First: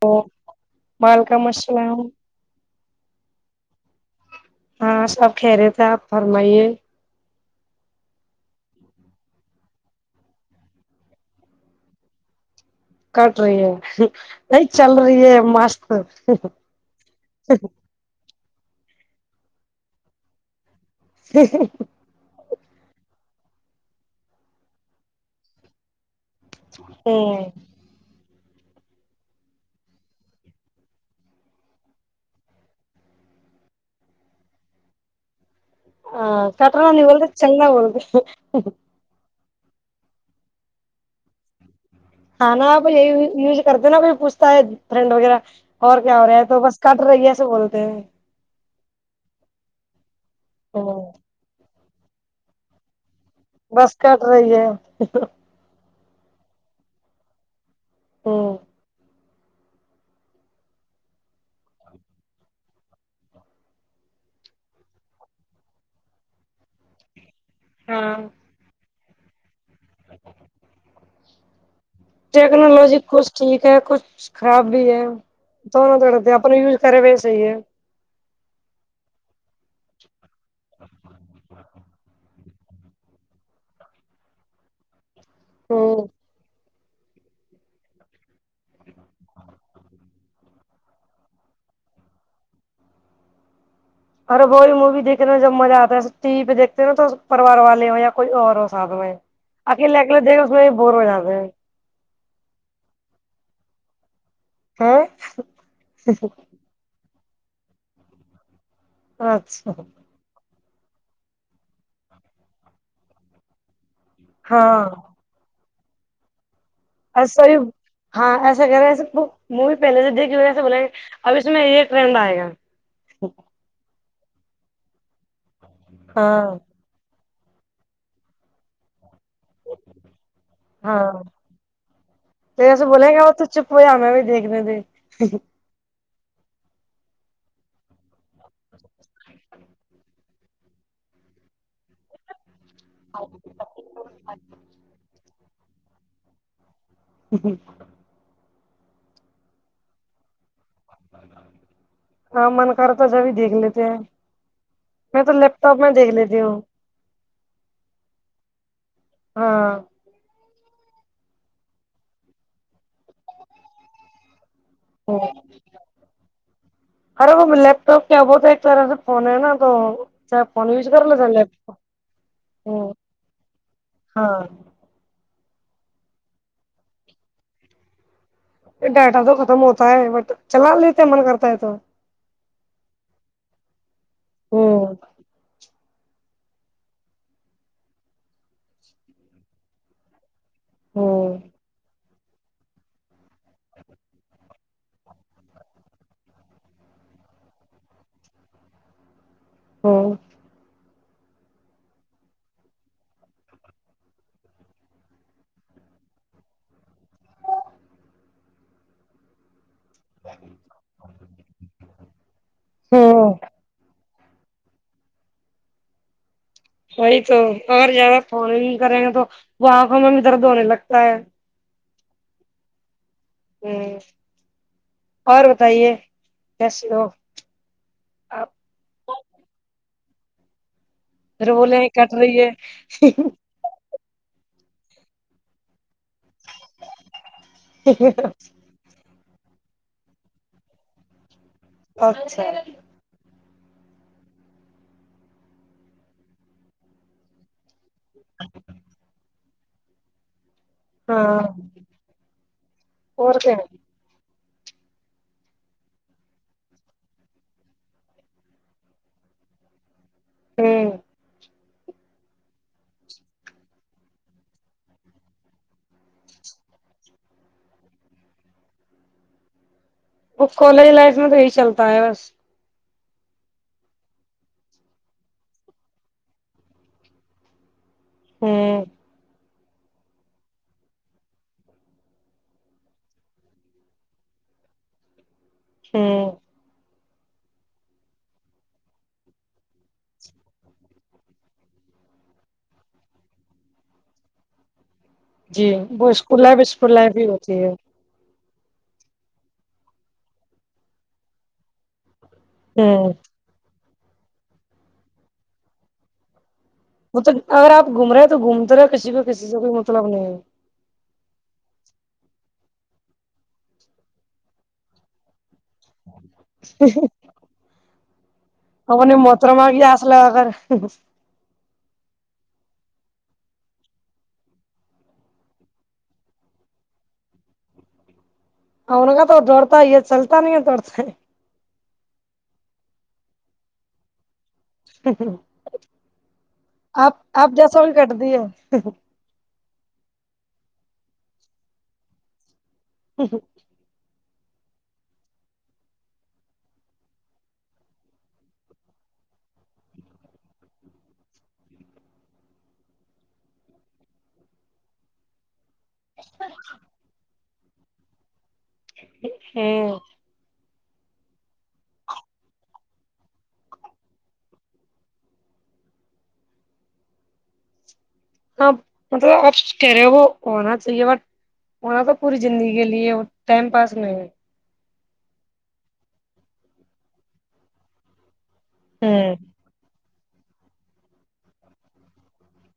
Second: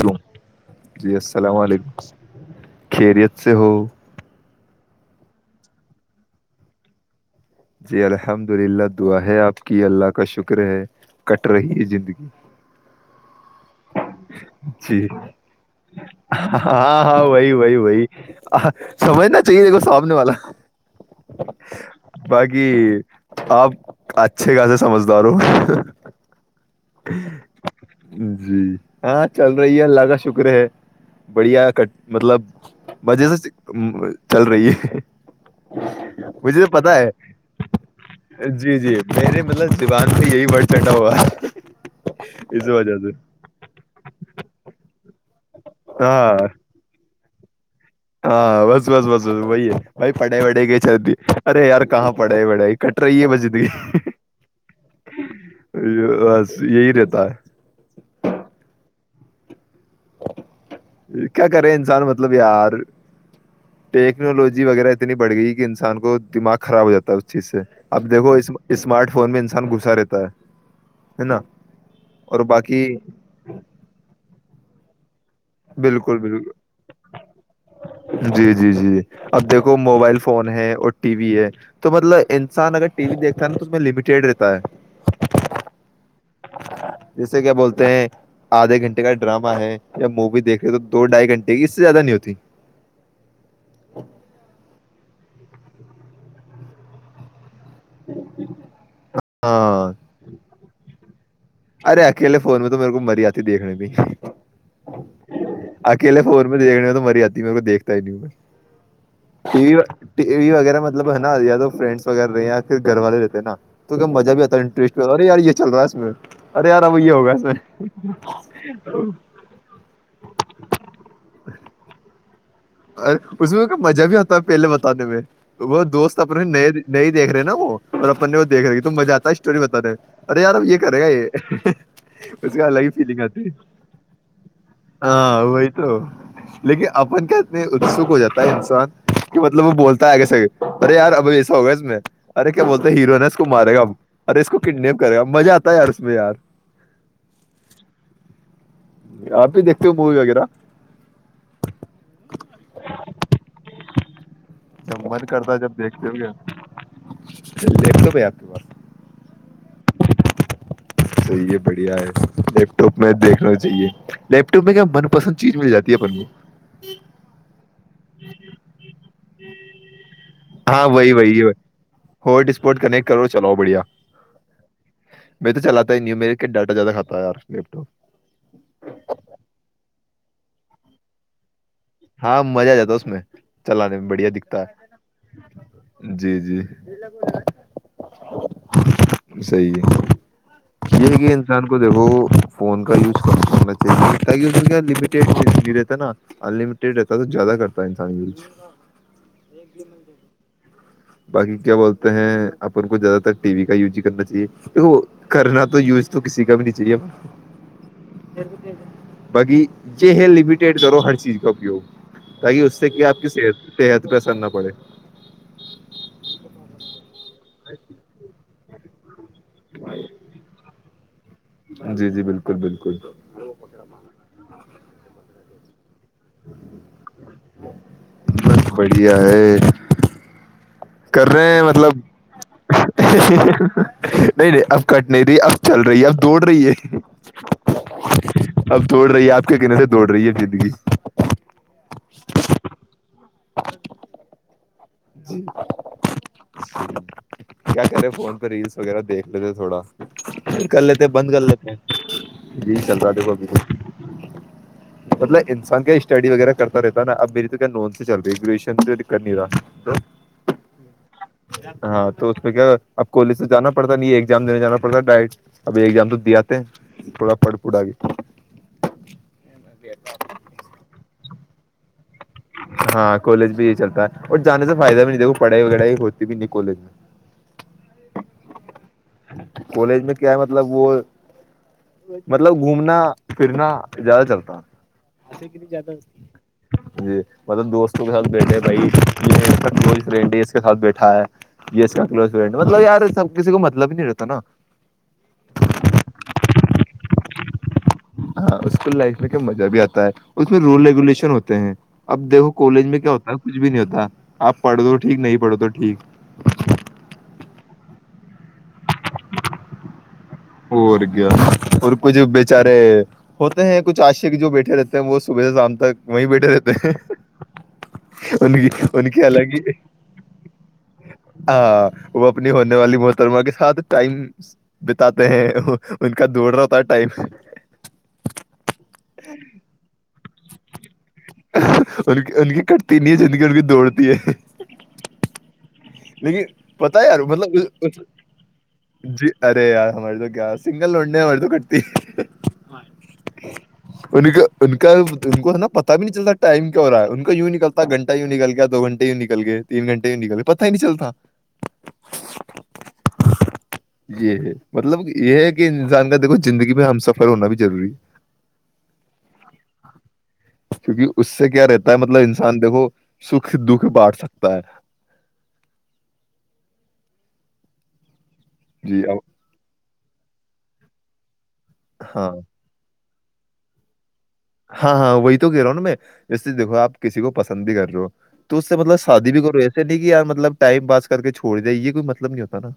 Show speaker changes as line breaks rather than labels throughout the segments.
تو
جی
وعلیکم
علیکم
السلام
خیریت سے ہو
ہاں سب کہہ رہے تھے آپ فرمائیے
جی الحمد للہ دعا ہے آپ کی اللہ کا شکر ہے کٹ رہی ہے زندگی
کٹ رہی ہے نہیں چل
جی
رہی ہے مست
ہاں ہاں وہی وہی وہی سمجھنا چاہیے د کو سامنے والا
س
کہ آپ اچھے خاصے سمجدار ہو
ہوں
ہ جی ہاں چل رہی ہے اللہ کا شکر ہے بڑھیا ک مطلب مزے سے چل رہی ہے
ہ
مجھے
کٹر
پتا ہے
نہیںگولد چنا ہوولد
جی جی میرے مطلب زبان پ یہی بڑ ٹنھا ہوا ہے ج [inaudible]
ہاں نا آپ یہی یوز کرتے نا کوئی پوچھتا ہے فرینڈ وغیرہ اور کیا ہو
ہاں
رہا ہے تو بس کٹ رہی ہے ول
ہاں بس بس بس بس بی بائی پڑائی پڑے گئی
ہوں
چلتی ارے یار کہاںڑے ہے بڑائی ک
بس کرٹ رہی ہے
یہی رہتا ہے
ہوں
ایک کیا کرے انسان مطلب یار ٹیکنالوجی وغیرہ اتنی بڑھ گئی کہ انسان کو دماغ خراب ہو جاتا ہے اس چیز سے اپ
ہاں
دیکو اسمارٹ فون انسان گھسا رہتا ہے ہے نا اور باقی
ٹیکنالوجی کچھ ٹھیک ہے کچھ خراب بھی ہے تو نہ
بالکل
توتے
بالکل
اپنے یوز کرے بیس ہی ہے
جی جی جی اب دیکھو موبائل فون ہے اور ٹی وی ہے تو مطلب انسان اگر ٹی وی دیکھتا ہے نا تو اس میں لمیٹیڈ رہتا ہے
ہاں
جیسے کیا بولتے ہیں آدھے گھنٹے کا ڈراما ہے یا مووی دیکھ رہے تو دو ڈھائی گھنٹے اس سے زیادہ نہیں ہوتی
ارے ب موی دیکھناا جا مزہ آتا ہے ٹی وی پہ دیکتے ہیں نا تو پوار والے ہو یا کوئی اور ہو سادھ ہو آکی
ہاں
ل کے لو دیک بور ہو جا ہے
ارے اکیلے فون میں تو میرے کو مری آتی دیکھنے میں
ہاں [unintelligible]
اکیلا فون میں دیکھنے میں تو مریاد میں دیکھتا ہی نہیں ہ میں [unintelligible] ٹی
اچھا
وی ٹی وی وغیرہ مطلب ہے نا یا تو فرینڈس وغیر رہے یا پھر گھر والے رہتے نا توون کیا مزہ بھی آتا ہے انٹ
ہاں
ی یہ چل رہا ہے ہی
ایسا ہی ہاں ایسا کر رہے ایسے می پہلے سے دیکھ ہوئے بولیں گے اب اس میں یہ ٹرین ب آئے گا
ا اس میں مزہ بھی ہوتا پہلے بتا دیں میں وہ دوست اپنے
ہاں
نئے نئی دیکھے ہیں نا وہ اور اپنے وہ دیک رہے ہیں کہ تم مزہ آتا اسٹور بتا رہے ارے یار اب یہ کرے
ہاں
گا یہ اس
تو
کا الگ
ایسے
ہی
بولیں
فیلگ
گے وہ
آتی
تو
ہے
چپ ہو یا ہمیں بھی دیکھنے دے
ہاں وہی تو لیکن اپن کیا اتسک ہو جاتا ہے انسان کہ مطلب وہ بولتا ہے کیسے ارے یار ابھی ایسا ہوگا اس میں ارے کیا بول ہیں ہیرو نا اس کو مارے گا اور اس کو کڈنیپ کرے گا مزہ آتا کتارس ب یار [unintelligible]
ہ [unintelligible]
آپ بھی دیکھتے ہو مووی وغیرہ
ہاں من کرتا جبھی دیکھ لیتے ہیں
جب
میں
من
تو
کرتا ہے
لیپ ٹاپ
جب
میں
دیکھتے ہو
دیکھ
گے
لیتی ہوں
لیپ ٹاپ ہے
ہاں
صحی ہے بڑھیا ہے لیپ ٹاپ میں دیکھنا ہوں چاہے لیپٹ
ارے وہ لیپ ٹاپ کیا بتا ایک طرح سے [unintelligible] فنے ہے نا تو جب [unintelligible]
ہاں وہی وہی ہے ہوٹ اسپوٹ
ہوں
کنیکٹ کرو چلو بڑیا
ہاں
میں تو چلاتا ہی نہیںی میرے کیا ڈاٹا زیادہ کھا ار لیپ ٹاپ
ڈاٹا تو ختم ہوتا ہے بٹ چلا لیتے من کرتا ہے تو
ہاں مزہ آ جاتا اس میں چلانے میں بڑھیا دکھتا
ہوں
ہے جی جی صی ہے یہ یہ
ہوں
انسان کو دیکھو فون کا یوز کر سنا چاہیےاکہڈ بھی رہتا ہے نا رہتا ہے تو زیادہ کرتا ہے انسان کےچ
ہوں
باقی کیا بولتے ہیں اپن کو زیادہ تر ٹی وی کا یوز ہی کرنا چاہیے دیک کرنا تو یوز تو کسی کا بھی نہیں چاہیے باقی ج ہے لمیٹیڈ کرو ہر چیز کا اپیوگ تاکہ اس سے کیا آپ کی
ہوں
صحت صحت پیسند نہ پڑے [unintelligible]
وہی تو اگر زیادہ پھانی کریں گے تو [unintelligible] وہ ک مم طرح دون لا س [inaudible]
جی جی بالکل بالکل
ہوں اور بتائیے کیسیے ہو آپ
بت بڑیا ہے کر
پھر
رہے ہیں
بولے
مطلب
کٹ رہی ہے
نہیں نہیں اب کٹ نہیں رہی اب چل رہی [unintelligible] رہی ہے اب دوڑ رہی ہے اب دوڑ رہی ہے آپ [inaudible] کے گنے سے دوڑ رہی ہے زندگی
اچھا [inaudible]
جی کر رہے فون پہ ریلس وغیرہ دھے ک تھوڑا کر لیتے بند
ہاں
کر لیتے جی چل رہا
اور
دیکھوبھی
کیا
مطلب انسان کیا اسٹڈی وغیرہ کرتا رہتا نا اب میری تو کیا نان سے چل رہی ہے گریجویشن تو کر نہیں رہا تو
ہوں
ہاں تو اس کیا اب کالج سے جانا پڑتا ن ایگام دینے جانا پڑتا ڈائرٹ اب یہ ایگزام تو دیاتے تھوڑا پڑ پڑا
وہ کالج لائف میں تو یہی چلتا ہے بس
ہاں کالج بھی یہی چلتا ہے اور جانے سے فائدہ بھی نہیں دیکھو پڑھائی وڑائی ہوتی بھی نہیں کالج میں
ہوں
کالج میں کیا ہے مطلب وہ مطلب گھومنا پھرنا زیادہ چلتا ہے ایسے کتنی زیادہ
ہوں
جی [unintelligible] مطلب دوستوں کے ساتھ بیٹھے بھائی یہ ف اس سھ بیٹھا ہے یہ کا کز فری مطلب یار سب کسی کو مطلب بھی نہیں رکھتا تو نا
جی وہ اسکول اسکول لائ ہی ہوتی ہے
ہاں اس کو لائف میں کیا مزہ بھی آتا ہے اس میں رول ریگولیشن ہوتے ہیں اب دیکھو کالج میں کیا
ہوں
ہوتا ہے کچھ بھی نہیں ہوتا آپ پڑھ دو ٹھیک نہیں پڑھ دو ٹھیک
مطلب اگر آپ گھوم رہے ہیں تو گھومتے رہے کسی کو کسی سے کوئی مطلب نہیں ہے
اور کیا اور کچھ بیےچارے ہوتے ہیں کچھ آشے کے جو بیٹھے رہتے ہیں وہ صبح سے شام تک وہیں بیٹھے رہتے ان کی
ا اپ
ان
نے
کی
متر
الگ ہی
مگی آس ل آغ
ہاں وہ اپنی ہونے والی محترما کے ساتھ ٹائم آ ہیں ان کا دوڑ رہا ہوتا ہے ٹائم
ان کا تو دوورتاا یہ چلتا ت توتے ہیں
ان کی ان کی کٹتی نہیں ہے جند کی ان کی دوڑتی ہے
[inaudible]
لیکن پتا ہے
آپ
یار
آپ جیسا
مطلب
بھی کٹ دیے ہوں
جی ارے یار ہماریے تو کیاس سنگل لڈنے مرد کٹتی انک ان کا ان کو نا پتا بھی نہیں چلتا ٹائم کیا ہو رہا ان کا یوں نکلتا گھٹہ یوں نکلیا دو گھنے وں نکل گئے تینھنٹے ی نکل گے نہیں چلتا یہ مطلب یہ انسان کا دھو زندگی میں ہم سفر ہونا بھی ضروری
ہاں
کیونکہ اس سے کیا رہتا ہے مطلب انسان دیکھو سکھ دکھ بانٹ سکتا ہے
ہاں
جی
م کہہ رہے ہو وہ ہونا چاہیے بٹ وہاں تو
ہاں
پوری زندگی کے لیے ٹم پاس نہیں ہے
ہاں ہاں وہی تو گہ رہا ہوں نا میں جیس سے دیکھو آپ کسی کو پسند بھی کر رہے ہو تو اس سےطلب شادی
ہوں
بھی کرو ایسے نہیں کہ ار مطلب ٹائم پاس کر کے چھوڑ دیا یہ کوئی مطلب نہیں ہوتا نا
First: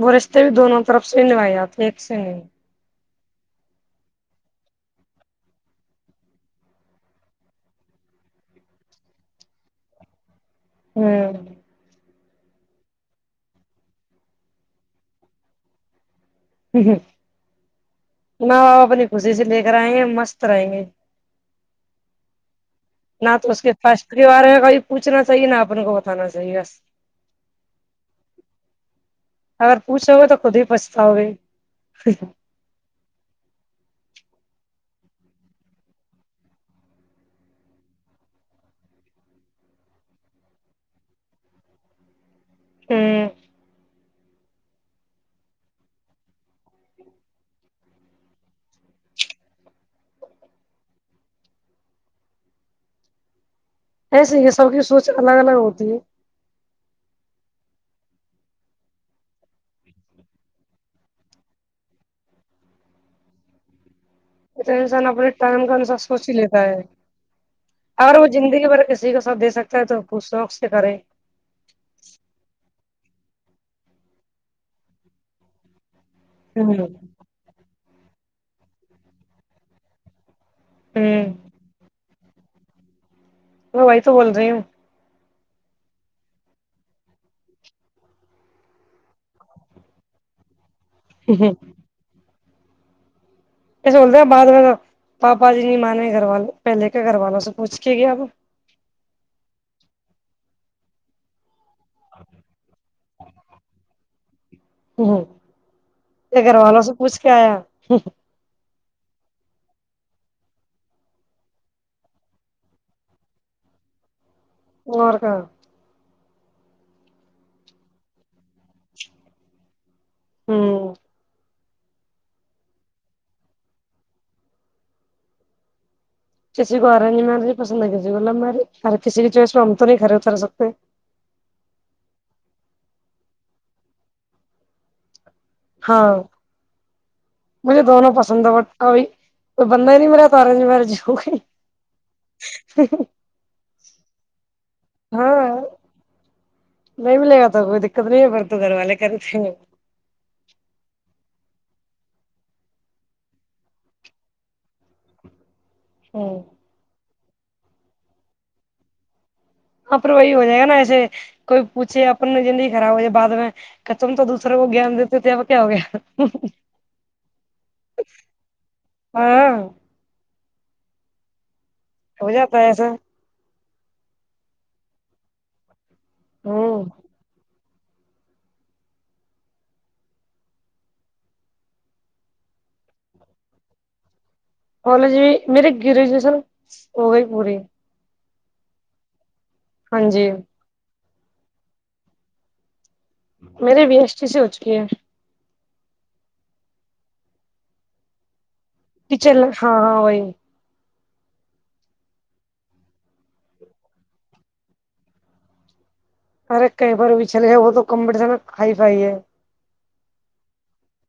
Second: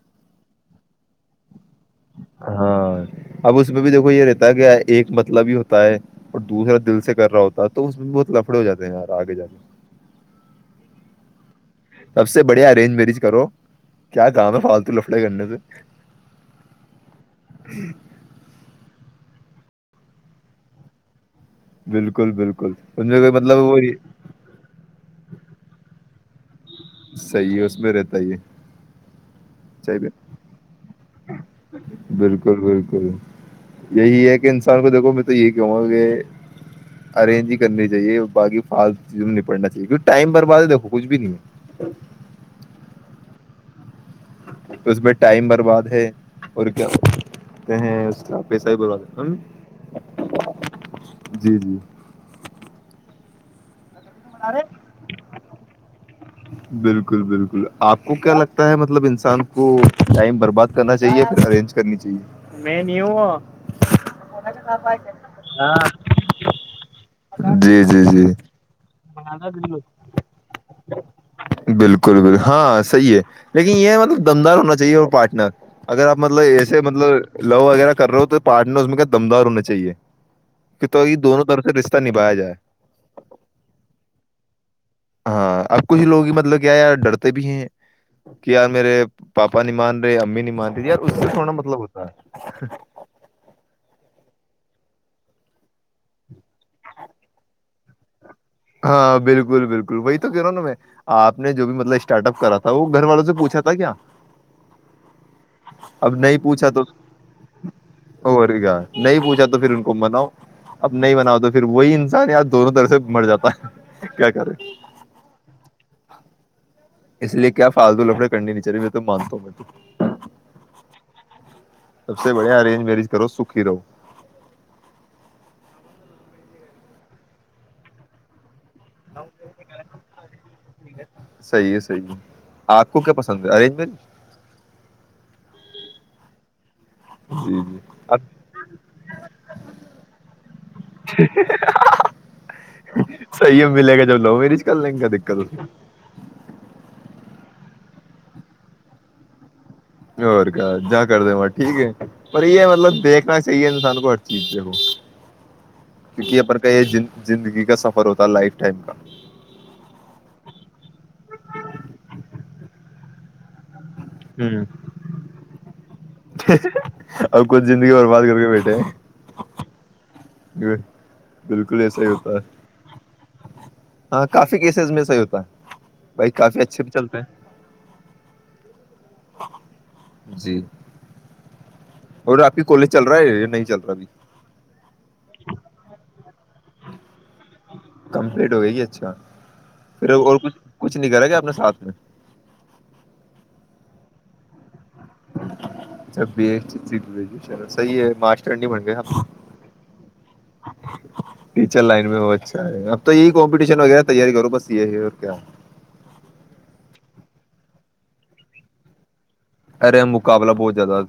وہ رشتے بھی دونوں طرف سے نھائے جاتے ہیں یکس ہیں
ہاں اب اس میں بھی دیکھو یہ رہتا ہے کہ ایک مطلب ہی ہوتا ہے اور دوسرا دل سے کر رہا ہوتا ہے تو اس میں بھی بہ لفڑے ہو جاتے ہیں یار آگے جا کے
ہوں
سب سے بڑھیا ارینج مریج کرو کیا کام ہے فالتو لفڑے کرنے سے
اپنی خوشی سے لے رہیں گے مست رہیں گے
بالکل بالکل اس میں کوئی
نہ تو
مطلب
اس کے
وہ نہیں-
فشریوار کاب پوچنا چاہیے نا اپنے کو سانناا چاہیےس
صحیح ہے اس میں رہتا ہی
اگر پوچھو گے تو خود ہی پچھتاؤ گے
بالکل بالکل یہی ہے انسان کو دیکھو میں تو یہی کہوں گا کہ ارینج ہی کرنی چاہیے باقی فال چیزوں نپٹنا چاہیے کی ٹائم برباد ہے دیکھو کچھ بھی نہیں ہے
ہ
اس پہ ٹائم برباد ہے اور کیاتے ہیں اس کا پیسہ بھی برباد جی جی
ایسے ہی یہ سب کی سوچ الگ الگ ہوتی ہے
بالکل بالکل آپ کو کیا لگتا ہے مطلب انسان کو ٹائم برباد کرنا چاہیے یا پھر ارینج کرنی چاہیے
تو انسان اپنے ٹائم کا انسار سوچ ہی لیتا ہے
جی جی
اگر
جی
وہ زندگی بھر کسی کا ساتھ دے سکتا ہے تو کچھ شوق سے کرے
بالکل بالکل ہاں ہاں صحیح ہے لیکن یہ ہے مطلب دمدار ہونا چاہیے اور پارٹنر اگر آپ مطلب
ہوں
ایسے
ہوں
مطلب لو وغیرہ کر رہے ہو تو پارٹنر اس میں کا دمدار ہونا چاہیے کہ تو یہ دونوں طرف سے نبھایا جائے
وہ بائی تو بول رہی ہوں
ہاں اب کچھ لوگ ہی مطلب کیا یار ڈرتے بھی ہیں کہ یار میرے پاپا نہیں مان رہے امی نہیں مان رہے یار اس سے سونا مطلب ہوتا ہے [inaudible]
پسول د بعد میں پاپا جی نہیں مانے گوا ل پہل کیا گ والا سےوچھ ھیک آپ
ہاں بالکل بالکل وہی تو کہہ رہا ہوں نا میں آپ نے جو بھی مطلب اسٹارٹ اپ کرا تھا وہ گھر والوں سے پوچھا تھا کیا
ہ
اب
ا
نہیں
گھر
پوچھا تو
والوں سے پوچھ کے آیا
اور کیا نہیں پوچھا تو پھر ان کو مناؤ اب نہیں مناؤ تو پھر وہی انسان یاار دونوں طرح سے مر جاتا کیا کرے [unintelligible]
اور کا
اس لیے کیا فالتو لفڑے کرنے ن چاہے میں تو مانتا ہوں میں
ہوں
سب سے بڑھیا ارینج میرج کرو سکھی رہو
کسی کوای مار پسند ہے کیسی گلہ ماری ار کسی بھی چوائس میں ہم تو نہیں گھرے اتر سکتے
صحیح ہے صحیح ہے آپ کو کیا پسند ہے ارینجمری
ہاں
جی
مجھے دونوں
اب
پسند ہے بٹ ابھی کوئی بندہ ہی نہیں میرے تارے نہیں مے ج ہو گئی
دکل لیں گا
ہاں
دقل
نہیں ملے گا تو کوئی دقت نہیں ہے پر تو گھر والے کرے تھے
کا جا کر د ما ٹھیک ہے پر یہ ہے مطلب دیکھنا چاہیے انسان کو ہر چیز سے وہ کیونک
ہوں
یہ پر کا یہ جن زندگی کا سفر ہوتا ہے لائف ٹائم کا
ہاں پر وہی ہو جائے گا نا ایسے کوئی پوچھے اپن زندگی خراب ہو جائے بعد میں ختم تو دوسرے کو گان دیتے ہو تھےپ کیا ہو گیا
اب کچھ زندگی برباد کر
ہاں
ج بالکل ایسا ہی ہوتا
ہو
ہے
جاتا ایسا
ہاں کافی کیسز میں صحی ہوتا ہے بھائی کافی اچھے
ہوں
پہ چلتے ہیں جی اور آپ کی کالج چل رہا ہے یا نہیں چل رہا بھیب
کالج بھی میری گریجوشن ہو گئی پوری
کمپلیٹ ہوگ گی اچھا
ہاں
پھر
جی
اور کچھ کچھ کچھ نہیں کرا گ اپنے ساتھ میں
میرریے بی ایس ٹی سی ہو چکی ہے
اح ہےا
کچن ہاں ہاں وہی
ٹیچر لائن میں وہ اچھا ہے اب تو یہی کمپٹیشن وغیرہ تیاری کرو بس یہ ہے اور کیا
ارے کئی پر وچھل ہے وہ تو کمپٹیشن کائی پائی ہے
ارے مقابلہ بہت زیادہ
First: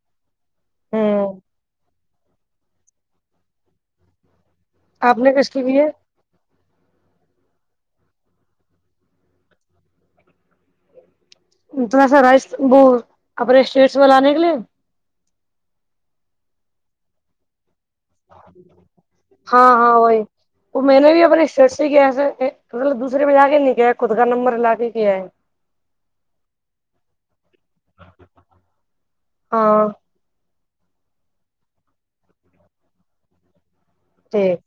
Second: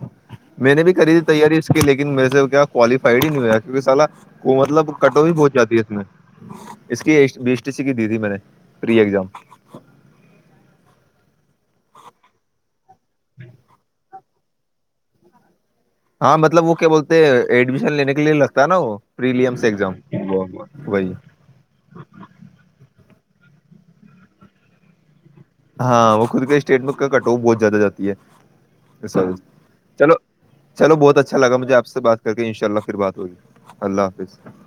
میں نے بھی کری تھی
ہوں
تیاری اس کے لیے میں سے کیا کوالیفائڈ ہی نہیں ہوا کیک سالا وہ مطلب
آپ نے
کٹوتیی
کس
پہنچ
کی
جاتی
کی
ہے اس میں اس کی کی دی تھی میں نے پری ایگزام
توا سا رائس اب لانے کے لیے
ہاں مطلب وہ کیا بولتے ہیں ایڈمیشن لینے کے لیے لگتا ہے نا وہ پریلیمس
ہاں
ایگزام
ہاں وہی وہ میں
وہی
نے بھی اپنے شر سے کی ایس مطلب دوسرے پہ جا کے نہیں گیا خود کا نمبر لا کے ہے
ہاں وہ خود کے اسٹیٹ میں کٹو بہت زیادہ جاتی ہے
ہاں
چلو چلو بہت اچھا لاجھے آپ سے بات کر کے ان شاء اللہ پھر بات ہوگی اللہ حافظ
ٹھیک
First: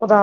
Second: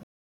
ادا